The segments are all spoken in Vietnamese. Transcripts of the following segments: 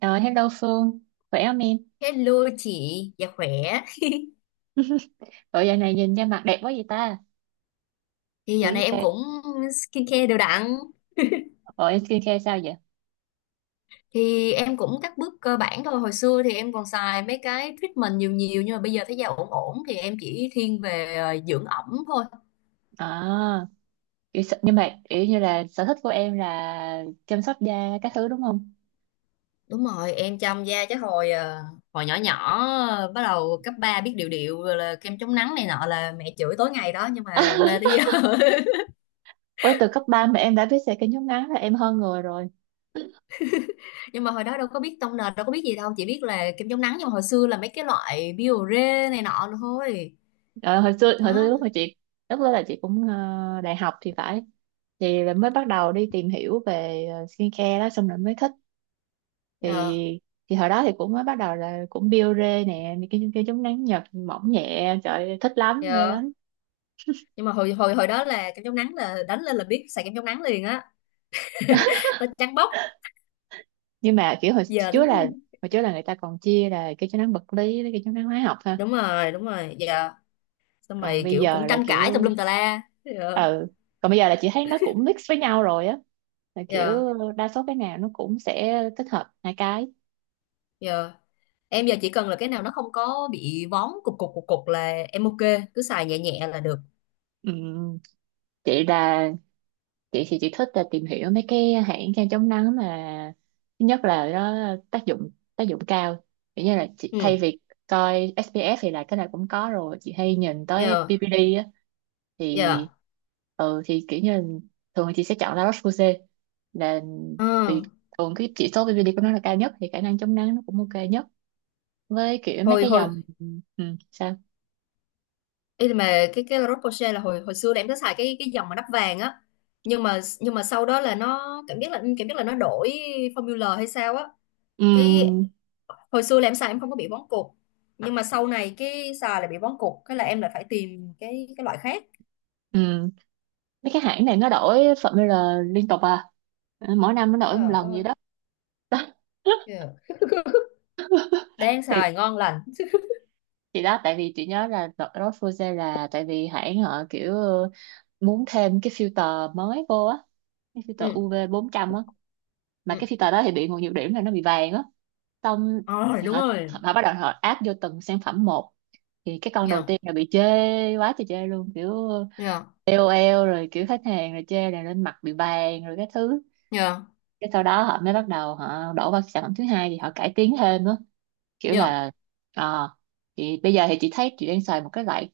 Ờ, Hello Phương, khỏe không em? Hello chị, dạ khỏe. Bộ giờ này nhìn ra mặt đẹp quá vậy ta? Thì Bữa dạo này em giờ, cũng skincare đều đặn. bộ em skincare sao vậy? Thì em cũng các bước cơ bản thôi. Hồi xưa thì em còn xài mấy cái treatment nhiều nhiều nhưng mà bây giờ thấy da ổn ổn thì em chỉ thiên về dưỡng ẩm thôi. À, nhưng mà kiểu như là sở thích của em là chăm sóc da các thứ đúng không? Đúng rồi, em chăm da chứ hồi nhỏ nhỏ ờ, bắt đầu cấp 3 biết điều điệu rồi là kem chống nắng này nọ là mẹ chửi tối ngày đó nhưng mà mê tới giờ. Ủa, từ cấp ba mà em đã biết xẻ cái nhún ngắn là em hơn người rồi. Nhưng mà hồi đó đâu có biết tông nền, đâu có biết gì đâu, chỉ biết là kem chống nắng nhưng mà hồi xưa là mấy cái loại Biore này nọ thôi. Ờ, Hồi xưa Đó. Lúc đó là chị cũng đại học thì phải. Thì là mới bắt đầu đi tìm hiểu về skincare đó xong rồi mới thích. thì Ờ. thì hồi đó thì cũng mới bắt đầu là cũng biore nè, mấy cái chống nắng Nhật mỏng nhẹ, trời ơi, thích lắm mê Dạ. lắm. Nhưng mà hồi hồi hồi đó là kem chống nắng là đánh lên là biết xài kem chống nắng liền á. Nó trắng bóc. Nhưng mà kiểu Giờ đúng hồi trước là người ta còn chia là cái chống nắng vật lý với cái chống nắng hóa học, ha? đúng rồi, đúng rồi. Giờ xong còn rồi bây kiểu giờ cũng là tranh cãi tùm kiểu lum tà la. Dạ. ừ Còn bây giờ là chị thấy nó cũng mix với nhau rồi á, là kiểu Dạ. đa số cái nào nó cũng sẽ tích hợp hai cái. Dạ. Em giờ chỉ cần là cái nào nó không có bị vón cục cục cục cục là em ok, cứ xài nhẹ nhẹ là được. Ừ. chị là chị thì chị thích là tìm hiểu mấy cái hãng kem chống nắng mà thứ nhất là nó tác dụng tác dụng cao, kiểu như là chị, Ừ. thay vì coi SPF thì là cái này cũng có rồi, chị hay nhìn tới Dạ. PPD á. thì Dạ. Thì kiểu như là thường chị sẽ chọn La Roche-Posay, là vì Ừ. thường cái chỉ số PPD của nó là cao nhất thì khả năng chống nắng nó cũng ok nhất, với kiểu mấy Hồi cái hồi dòng. ừ, Sao? ý là mà cái La Roche-Posay là hồi hồi xưa là em có xài cái dòng mà nắp vàng á. Nhưng mà sau đó là nó cảm giác là nó đổi formula hay sao á cái ừ, hồi xưa là em xài em không có bị vón cục nhưng mà sau này cái xài lại bị vón cục cái là em lại phải tìm cái loại khác. ừ, Mấy cái hãng này nó đổi formula liên tục à? Ừ, mỗi năm nó đổi một Trời lần gì ơi đó. kìa. Đang thì xài ngon lành. thì đó, tại vì chị nhớ là đợt đó Fuse là tại vì hãng họ kiểu muốn thêm cái filter mới vô á, cái filter Ừ. UV trăm á, mà Ừ. cái filter đó thì bị một nhược điểm là nó bị vàng á. Xong Ờ, thì đúng họ rồi. họ bắt đầu họ áp vô từng sản phẩm một, thì cái con đầu Nhờ tiên là bị chê quá trời chê luôn, kiểu nhờ KOL rồi kiểu khách hàng rồi chê là lên mặt bị vàng, rồi cái thứ nhờ cái sau đó họ mới bắt đầu họ đổ vào sản phẩm thứ hai thì họ cải tiến thêm á, kiểu nhờ là ờ thì bây giờ thì chị thấy chị đang xài một cái loại,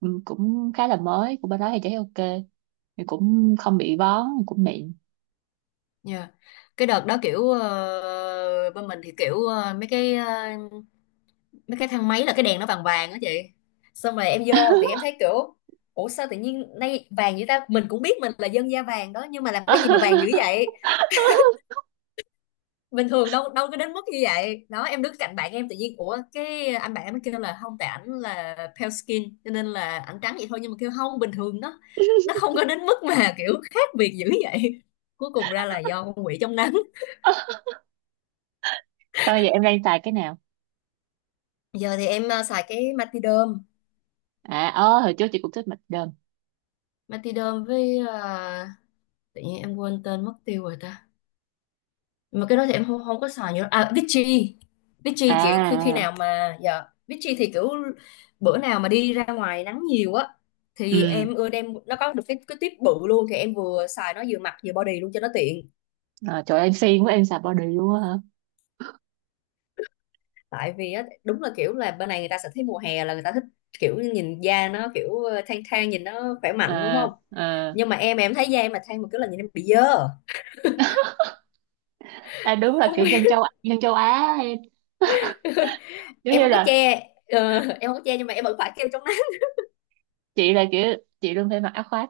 cũng khá là mới của bên đó, thì chị thấy ok, thì cũng không bị bón, cũng mịn. nhờ cái đợt đó kiểu bên mình thì kiểu mấy cái mấy cái thang máy là cái đèn nó vàng vàng đó chị. Xong rồi em vô thì em thấy kiểu ủa sao tự nhiên nay vàng vậy ta, mình cũng biết mình là dân da vàng đó nhưng mà làm cái gì mà vàng dữ vậy. Bình thường đâu đâu có đến mức như vậy đó, em đứng cạnh bạn em tự nhiên ủa, cái anh bạn em mới kêu là không, tại ảnh là pale skin cho nên là ảnh trắng vậy thôi nhưng mà kêu không bình thường nó không có đến mức mà kiểu khác biệt dữ vậy. Cuối cùng ra là do con quỷ trong nắng. Sao bây giờ em đang xài cái nào? Giờ thì em xài cái Matiderm. Ơ, hồi trước chị cũng thích mạch đơn. Matiderm với tự nhiên em quên tên mất tiêu rồi ta, mà cái đó thì em không không có xài nhiều, à Vichy. À, Vichy kiểu khi khi nào mà dạ Vichy thì kiểu bữa nào mà đi ra ngoài nắng nhiều á thì ừ. em ưa đem nó, có được cái tiếp bự luôn thì em vừa xài nó vừa mặt vừa body luôn cho nó tiện. Trời ơi, em siêng quá, em xài body luôn á hả? Tại vì á đúng là kiểu là bên này người ta sẽ thấy mùa hè là người ta thích kiểu nhìn da nó kiểu thang thang nhìn nó khỏe mạnh đúng À, không. à. Nhưng mà em thấy da em mà thang một cái là nhìn em bị dơ. À đúng là Không kiểu biết, dân châu Á em, giống em như không có là che. Ờ, em không có che nhưng mà em vẫn phải kêu chống nắng. chị, là kiểu chị luôn phải mặc áo khoác,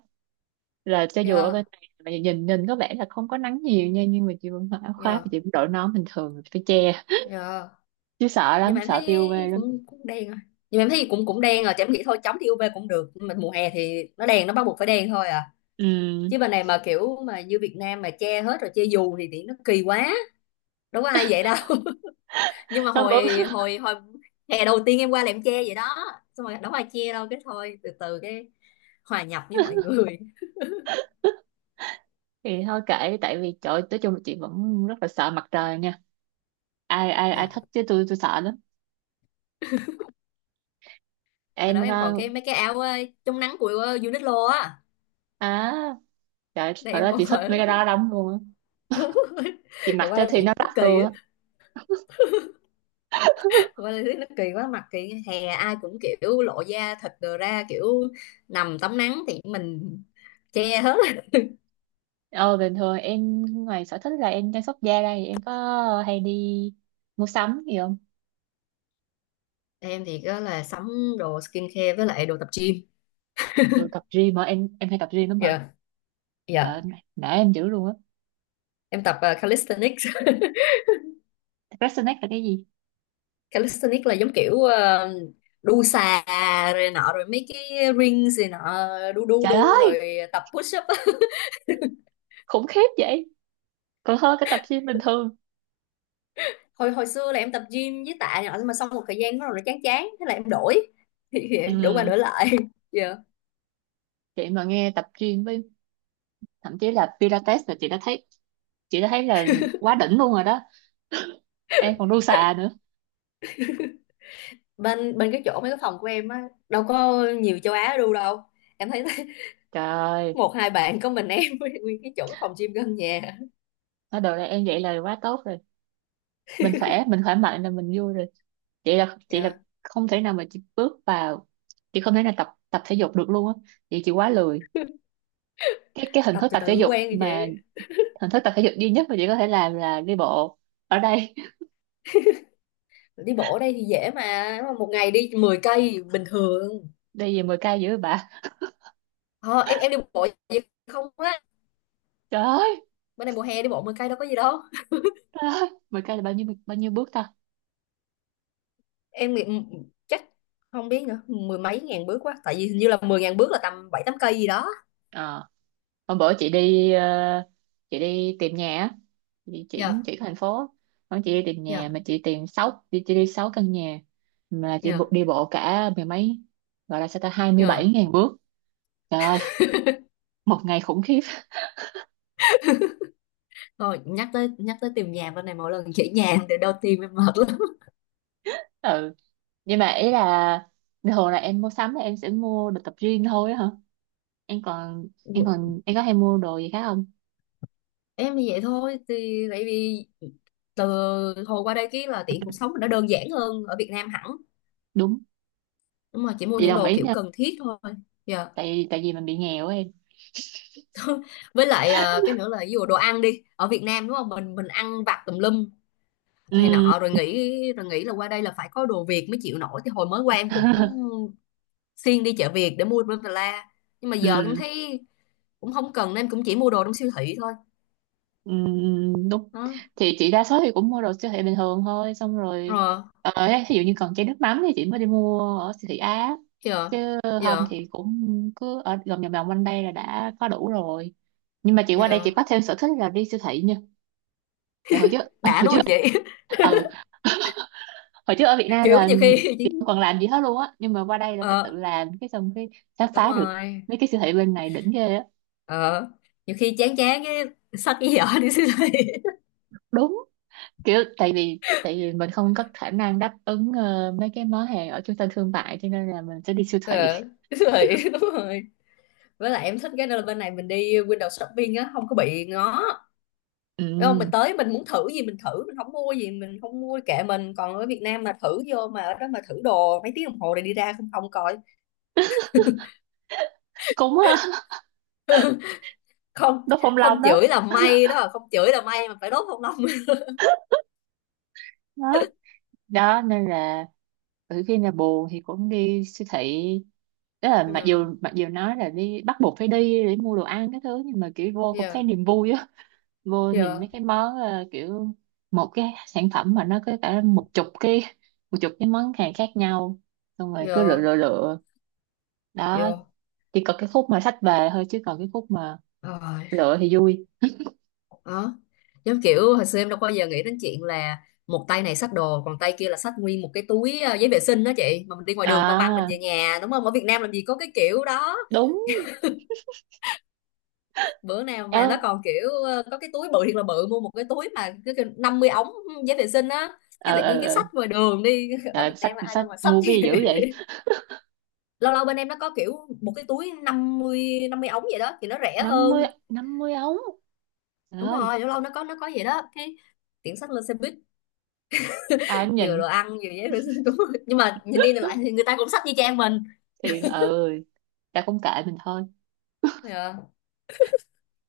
là cho dù ở bên Dạ. này mà nhìn nhìn có vẻ là không có nắng nhiều nha, nhưng mà chị vẫn mặc áo khoác và Dạ. chị vẫn đội nón bình thường rồi phải che. Dạ. Chứ sợ Nhưng mà lắm, em sợ tiêu thấy UV lắm. cũng cũng đen rồi. Nhưng mà em thấy cũng cũng đen rồi thì em nghĩ thôi chống thì UV cũng được nhưng mà mùa hè thì nó đen, nó bắt buộc phải đen thôi à. Ừ, Chứ bên này mà kiểu mà như Việt Nam mà che hết rồi che dù thì nó kỳ quá, đâu có ai vậy đâu. Nhưng mà hôm bữa. hồi hồi hồi hè đầu tiên em qua là em che vậy đó, xong rồi đâu có ai che đâu cái thôi từ từ cái hòa nhập với mọi người. Thì thôi kệ, tại vì trời ơi, nói chung là chị vẫn rất là sợ mặt trời nha. Ai ai ai Nha, thích chứ tôi sợ lắm. hồi Em đó em còn cái mấy cái áo chống nắng của Uniqlo á. à, trời, Đây hồi em đó còn chị thích mấy ở. cái đó lắm luôn á, Đúng rồi, chị rồi mặc qua cho đây thì tiện nó đắt nó kỳ luôn á. á. Qua đây thấy nó kỳ quá, mặt kỳ hè ai cũng kiểu lộ da thịt đồ ra, kiểu nằm tắm nắng thì mình che hết. Ờ Bình thường em ngoài sở thích là em chăm sóc da đây em có hay đi mua sắm gì không? Em thì có là sắm đồ skincare với lại đồ tập gym. Đồ tập gym hả em hay tập gym lắm hả? Dạ. Trời ơi, Dạ. nể em dữ luôn á. Em tập calisthenics. Resonate là cái gì? Calisthenics là giống kiểu đu xà rồi nọ rồi mấy cái rings rồi nọ, đu đu Trời đu ơi, rồi tập push up á. khủng khiếp vậy. Còn hơn cái tập gym bình thường. hồi hồi xưa là em tập gym với tạ nhỏ nhưng mà xong một thời gian nó rồi nó chán chán thế là em đổi, thì đổi qua Ừ, đổi lại. Dạ. chị mà nghe tập gym với thậm chí là Pilates là chị đã thấy, chị đã thấy là quá đỉnh luôn rồi đó. Em còn đu xà nữa. Bên bên cái chỗ mấy cái phòng của em á đâu có nhiều châu Á đu đâu, em thấy Trời ơi, một hai bạn có mình em với nguyên cái chỗ cái phòng gym gần nhà. nói đồ này em vậy là quá tốt rồi. Mình khỏe mạnh là mình vui rồi. Chị là Dạ. không thể nào mà chị bước vào, chị không thể nào tập tập thể dục được luôn á. Chị quá lười. Cái hình Tập thức từ tập thể từ dục quen rồi chị. mà hình thức tập thể dục duy nhất mà chị có thể làm là đi bộ ở đây. Đi bộ ở đây thì dễ mà, nếu mà một ngày đi 10 cây bình thường. Đi về 10 cây dữ vậy bà? Ờ, em đi bộ vậy không á, Trời ơi, bên này mùa hè đi bộ 10 cây đâu có gì đâu. trời ơi, 10k là bao nhiêu bước ta? em nghĩ- Chắc không biết nữa, mười mấy ngàn bước quá, tại vì hình như là 10 ngàn bước là tầm bảy tám cây gì đó. ờ Hôm bữa chị đi chị đi tìm nhà á, chị chuyển Dạ. chuyển thành phố. Hôm chị đi tìm nhà Dạ. mà chị đi sáu căn nhà, mà Dạ. Đi bộ cả mười mấy, gọi là sao ta, hai mươi bảy Dạ. ngàn bước Trời ơi, một ngày khủng khiếp. Thôi nhắc tới tìm nhà bên này mỗi lần chỉ nhà thì đau tim em mệt lắm. Ừ, nhưng mà ý là thường là em mua sắm là em sẽ mua đồ tập gym thôi á hả? Em còn em còn Em có hay mua đồ gì khác không? Em thì vậy thôi, thì tại vì từ hồi qua đây cái là tiện cuộc sống mình nó đơn giản hơn ở Việt Nam hẳn, Đúng, nhưng mà chỉ mua chị những đồng đồ ý kiểu nha, cần thiết thôi. Dạ. tại tại vì mình bị nghèo á em. Với lại cái nữa là ví dụ đồ ăn đi, ở Việt Nam đúng không, mình ăn vặt tùm lum này Ừ. nọ rồi nghĩ là qua đây là phải có đồ Việt mới chịu nổi, thì hồi mới qua em cũng xuyên đi chợ Việt để mua bla bla bla. Nhưng mà giờ em ừ, thấy cũng không cần nên cũng chỉ mua đồ trong siêu thị thôi. ừ, đúng. Đó Thì chị đa số thì cũng mua đồ siêu thị bình thường thôi, xong rồi rồi. Ấy, ví dụ như còn chai nước mắm thì chị mới đi mua ở siêu thị Á, giờ chứ không giờ thì cũng cứ ở vòng vòng vòng quanh đây là đã có đủ rồi. Nhưng mà chị qua đây giờ chị có thêm sở thích là đi siêu thị nha. Dạ, hồi trước. đã đúng không chị. ừ Hồi trước ở Việt Nam Kiểu là nhiều khi chị chỉ- không còn làm gì hết luôn á, nhưng mà qua đây là phải tự ờ làm, cái xong cái khám đúng phá được rồi. mấy cái siêu thị bên này đỉnh ghê á. Ờ nhiều khi chán chán cái xách cái giỏ đi siêu thị. Đúng, kiểu tại vì mình không có khả năng đáp ứng mấy cái món hàng ở trung tâm thương mại, cho nên là mình sẽ đi siêu thị. Ờ siêu thị. Đúng rồi, với lại em thích cái đó là bên này mình đi window shopping á không có bị ngó. Đúng không, ừ, mình tới mình muốn thử gì mình thử, mình không mua gì mình không mua kệ mình, còn ở Việt Nam mà thử vô mà ở đó mà thử đồ mấy tiếng đồng hồ rồi đi ra không không coi, Cũng không đốt phong long không đó. chửi là may đó, không chửi là may mà phải đốt không lông. Đó, đó nên là khi nào buồn thì cũng đi siêu thị. Đó là, mặc Yeah. dù nói là đi bắt buộc phải đi để mua đồ ăn cái thứ, nhưng mà kiểu vô cũng Yeah. thấy niềm vui á. Vô nhìn mấy cái món kiểu một cái sản phẩm mà nó có cả một chục cái món hàng khác nhau, xong rồi cứ lựa Yeah. lựa lựa. Đó, chỉ có cái khúc mà xách về thôi chứ còn cái khúc mà Yeah. lựa thì vui. Đó, giống kiểu hồi xưa em đâu bao giờ nghĩ đến chuyện là một tay này xách đồ còn tay kia là xách nguyên một cái túi giấy vệ sinh đó chị, mà mình đi ngoài đường băng băng mình À, về nhà đúng không, ở Việt Nam làm gì có cái kiểu đó. đúng. Bữa nào ờ mà nó còn kiểu có cái túi bự thiệt là bự, mua một cái túi mà cứ kiểu 50 ống giấy vệ sinh á, cái tự nhiên cái ờ. xách ngoài đường đi. Ở Trời Việt ơi, xách Nam ai xách đâu mà xách mua chứ. cái gì dữ vậy? Lâu lâu bên em nó có kiểu một cái túi năm mươi ống vậy đó thì nó rẻ hơn. 50 ống? Trời Đúng ơi, rồi, lâu lâu nó có vậy đó, cái tiện xách lên xe buýt, ai cũng vừa nhìn. đồ ăn vừa giấy vệ sinh. Đúng rồi. Nhưng mà nhìn đi nhìn lại thì người ta cũng sách như trang mình. Thì ừ, ta cũng kệ mình thôi, Yeah,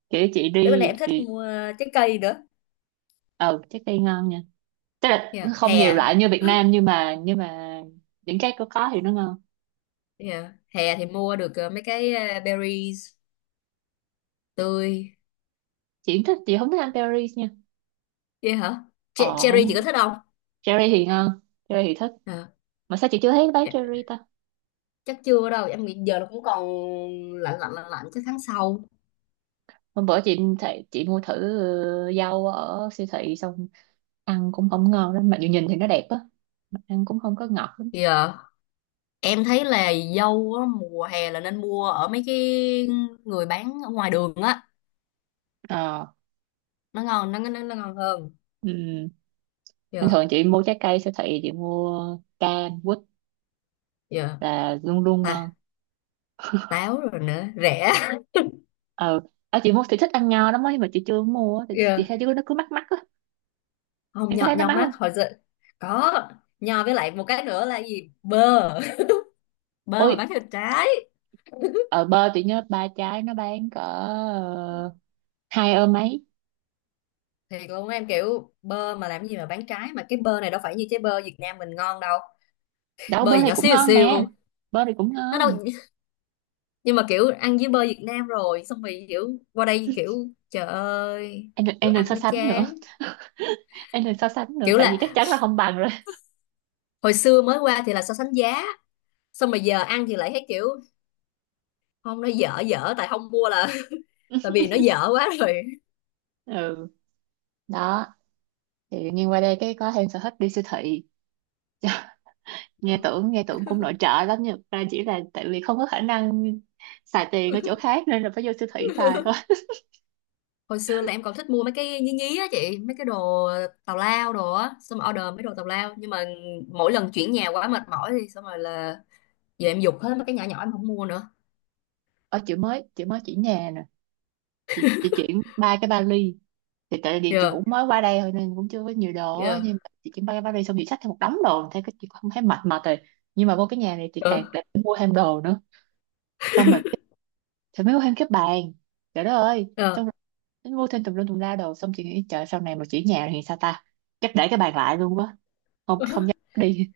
kiểu chị tới bên này đi em thích thì mua trái cây nữa. ừ, trái cây ngon nha. Tức là nó Yeah, không nhiều hè. loại như Việt Nam, nhưng mà những cái có thì nó ngon. Yeah, hè thì mua được mấy cái berries tươi. Chị không thích ăn berries nha. Vậy hả? Che- Ờ cherry chị không, có thích không? cherry thì ngon, cherry thì thích, Ờ. mà sao chị chưa thấy bán Dạ. cherry ta? Chắc chưa đâu em nghĩ, giờ nó cũng còn lạnh lạnh lạnh lạnh, chắc tháng sau. Hôm bữa chị thấy chị mua thử rau ở siêu thị, xong ăn cũng không ngon lắm, mặc dù nhìn thì nó đẹp á, mà ăn cũng không có ngọt lắm. Yeah, em thấy là dâu á, mùa hè là nên mua ở mấy cái người bán ở ngoài đường á, ờ nó ngon nó nó ngon hơn. ừ. Bình Dạ. thường chị mua trái cây siêu thị chị mua cam quýt Yeah. là luôn luôn ngon. Ta, táo rồi nữa rẻ. ờ Ở chị mua thì thích ăn nho lắm ấy, mà chị chưa mua á, thì chị thấy đứa nó cứ mắc mắc á. Không, Em có nho thấy nó nho mắc mắc không? hồi xưa. Có, nho với lại một cái nữa là gì, bơ. Bơ Ôi, mà bán thịt trái. ở bơ chị nhớ ba trái nó bán cỡ hai ơ mấy. Thiệt luôn, em kiểu bơ mà làm gì mà bán trái, mà cái bơ này đâu phải như trái bơ Việt Nam mình ngon đâu. Đâu, Bơ bơ gì này nhỏ cũng xíu ngon xíu, mà, bơ này cũng nó đâu. ngon Nhưng mà kiểu ăn với bơ Việt Nam rồi xong rồi kiểu qua đây kiểu trời ơi, kiểu em đừng ăn so nó sánh nữa, chán. Kiểu tại vì là chắc chắn là không bằng rồi. hồi xưa mới qua thì là so sánh giá, xong mà giờ ăn thì lại thấy kiểu không nó dở dở, tại không mua là tại vì nó dở quá rồi. Ừ, đó. Thì nhưng qua đây cái có thêm sở thích đi siêu thị, nghe tưởng cũng nội trợ lắm nhưng ra chỉ là tại vì không có khả năng xài tiền ở chỗ khác nên là phải vô siêu thị xài thôi. Hồi xưa là em còn thích mua mấy cái nhí nhí á chị, mấy cái đồ tào lao đồ á, xong rồi order mấy đồ tào lao, nhưng mà mỗi lần chuyển nhà quá mệt mỏi thì xong rồi là giờ em giục hết mấy cái nhỏ nhỏ em không mua nữa. Ở chị mới chuyển nhà nè, chị chuyển ba cái vali. Thì tại vì chị Yeah. cũng mới qua đây thôi nên cũng chưa có nhiều đồ á, Yeah. nhưng mà chị chuyển ba cái vali xong chị xách thêm một đống đồ thế cái chị không thấy mệt mệt rồi. Nhưng mà vô cái nhà này chị càng Ờ. lại phải mua thêm đồ nữa, xong rồi thì mới mua thêm cái bàn, trời đất ơi. Xong Ờ. tính vô thêm tùm lum tùm la đồ, xong chị nghĩ trời sau này mà chuyển nhà thì sao ta? Chắc để cái bàn lại luôn quá, không không dám đi.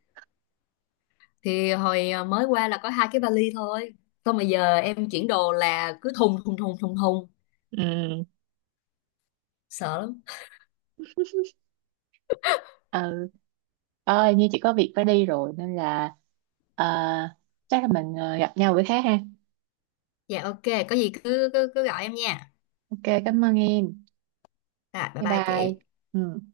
Thì mới qua là có hai cái vali thôi, xong rồi giờ em chuyển đồ là cứ thùng thùng thùng thùng thùng, Ừ. sợ lắm. Ừ, ơi như chị có việc phải đi rồi nên là ờ, chắc là mình gặp nhau bữa khác ha? Dạ ok, có gì cứ cứ, cứ gọi em nha. Ok, cảm ơn em. Rồi bye Bye bye bye. chị. Ừ.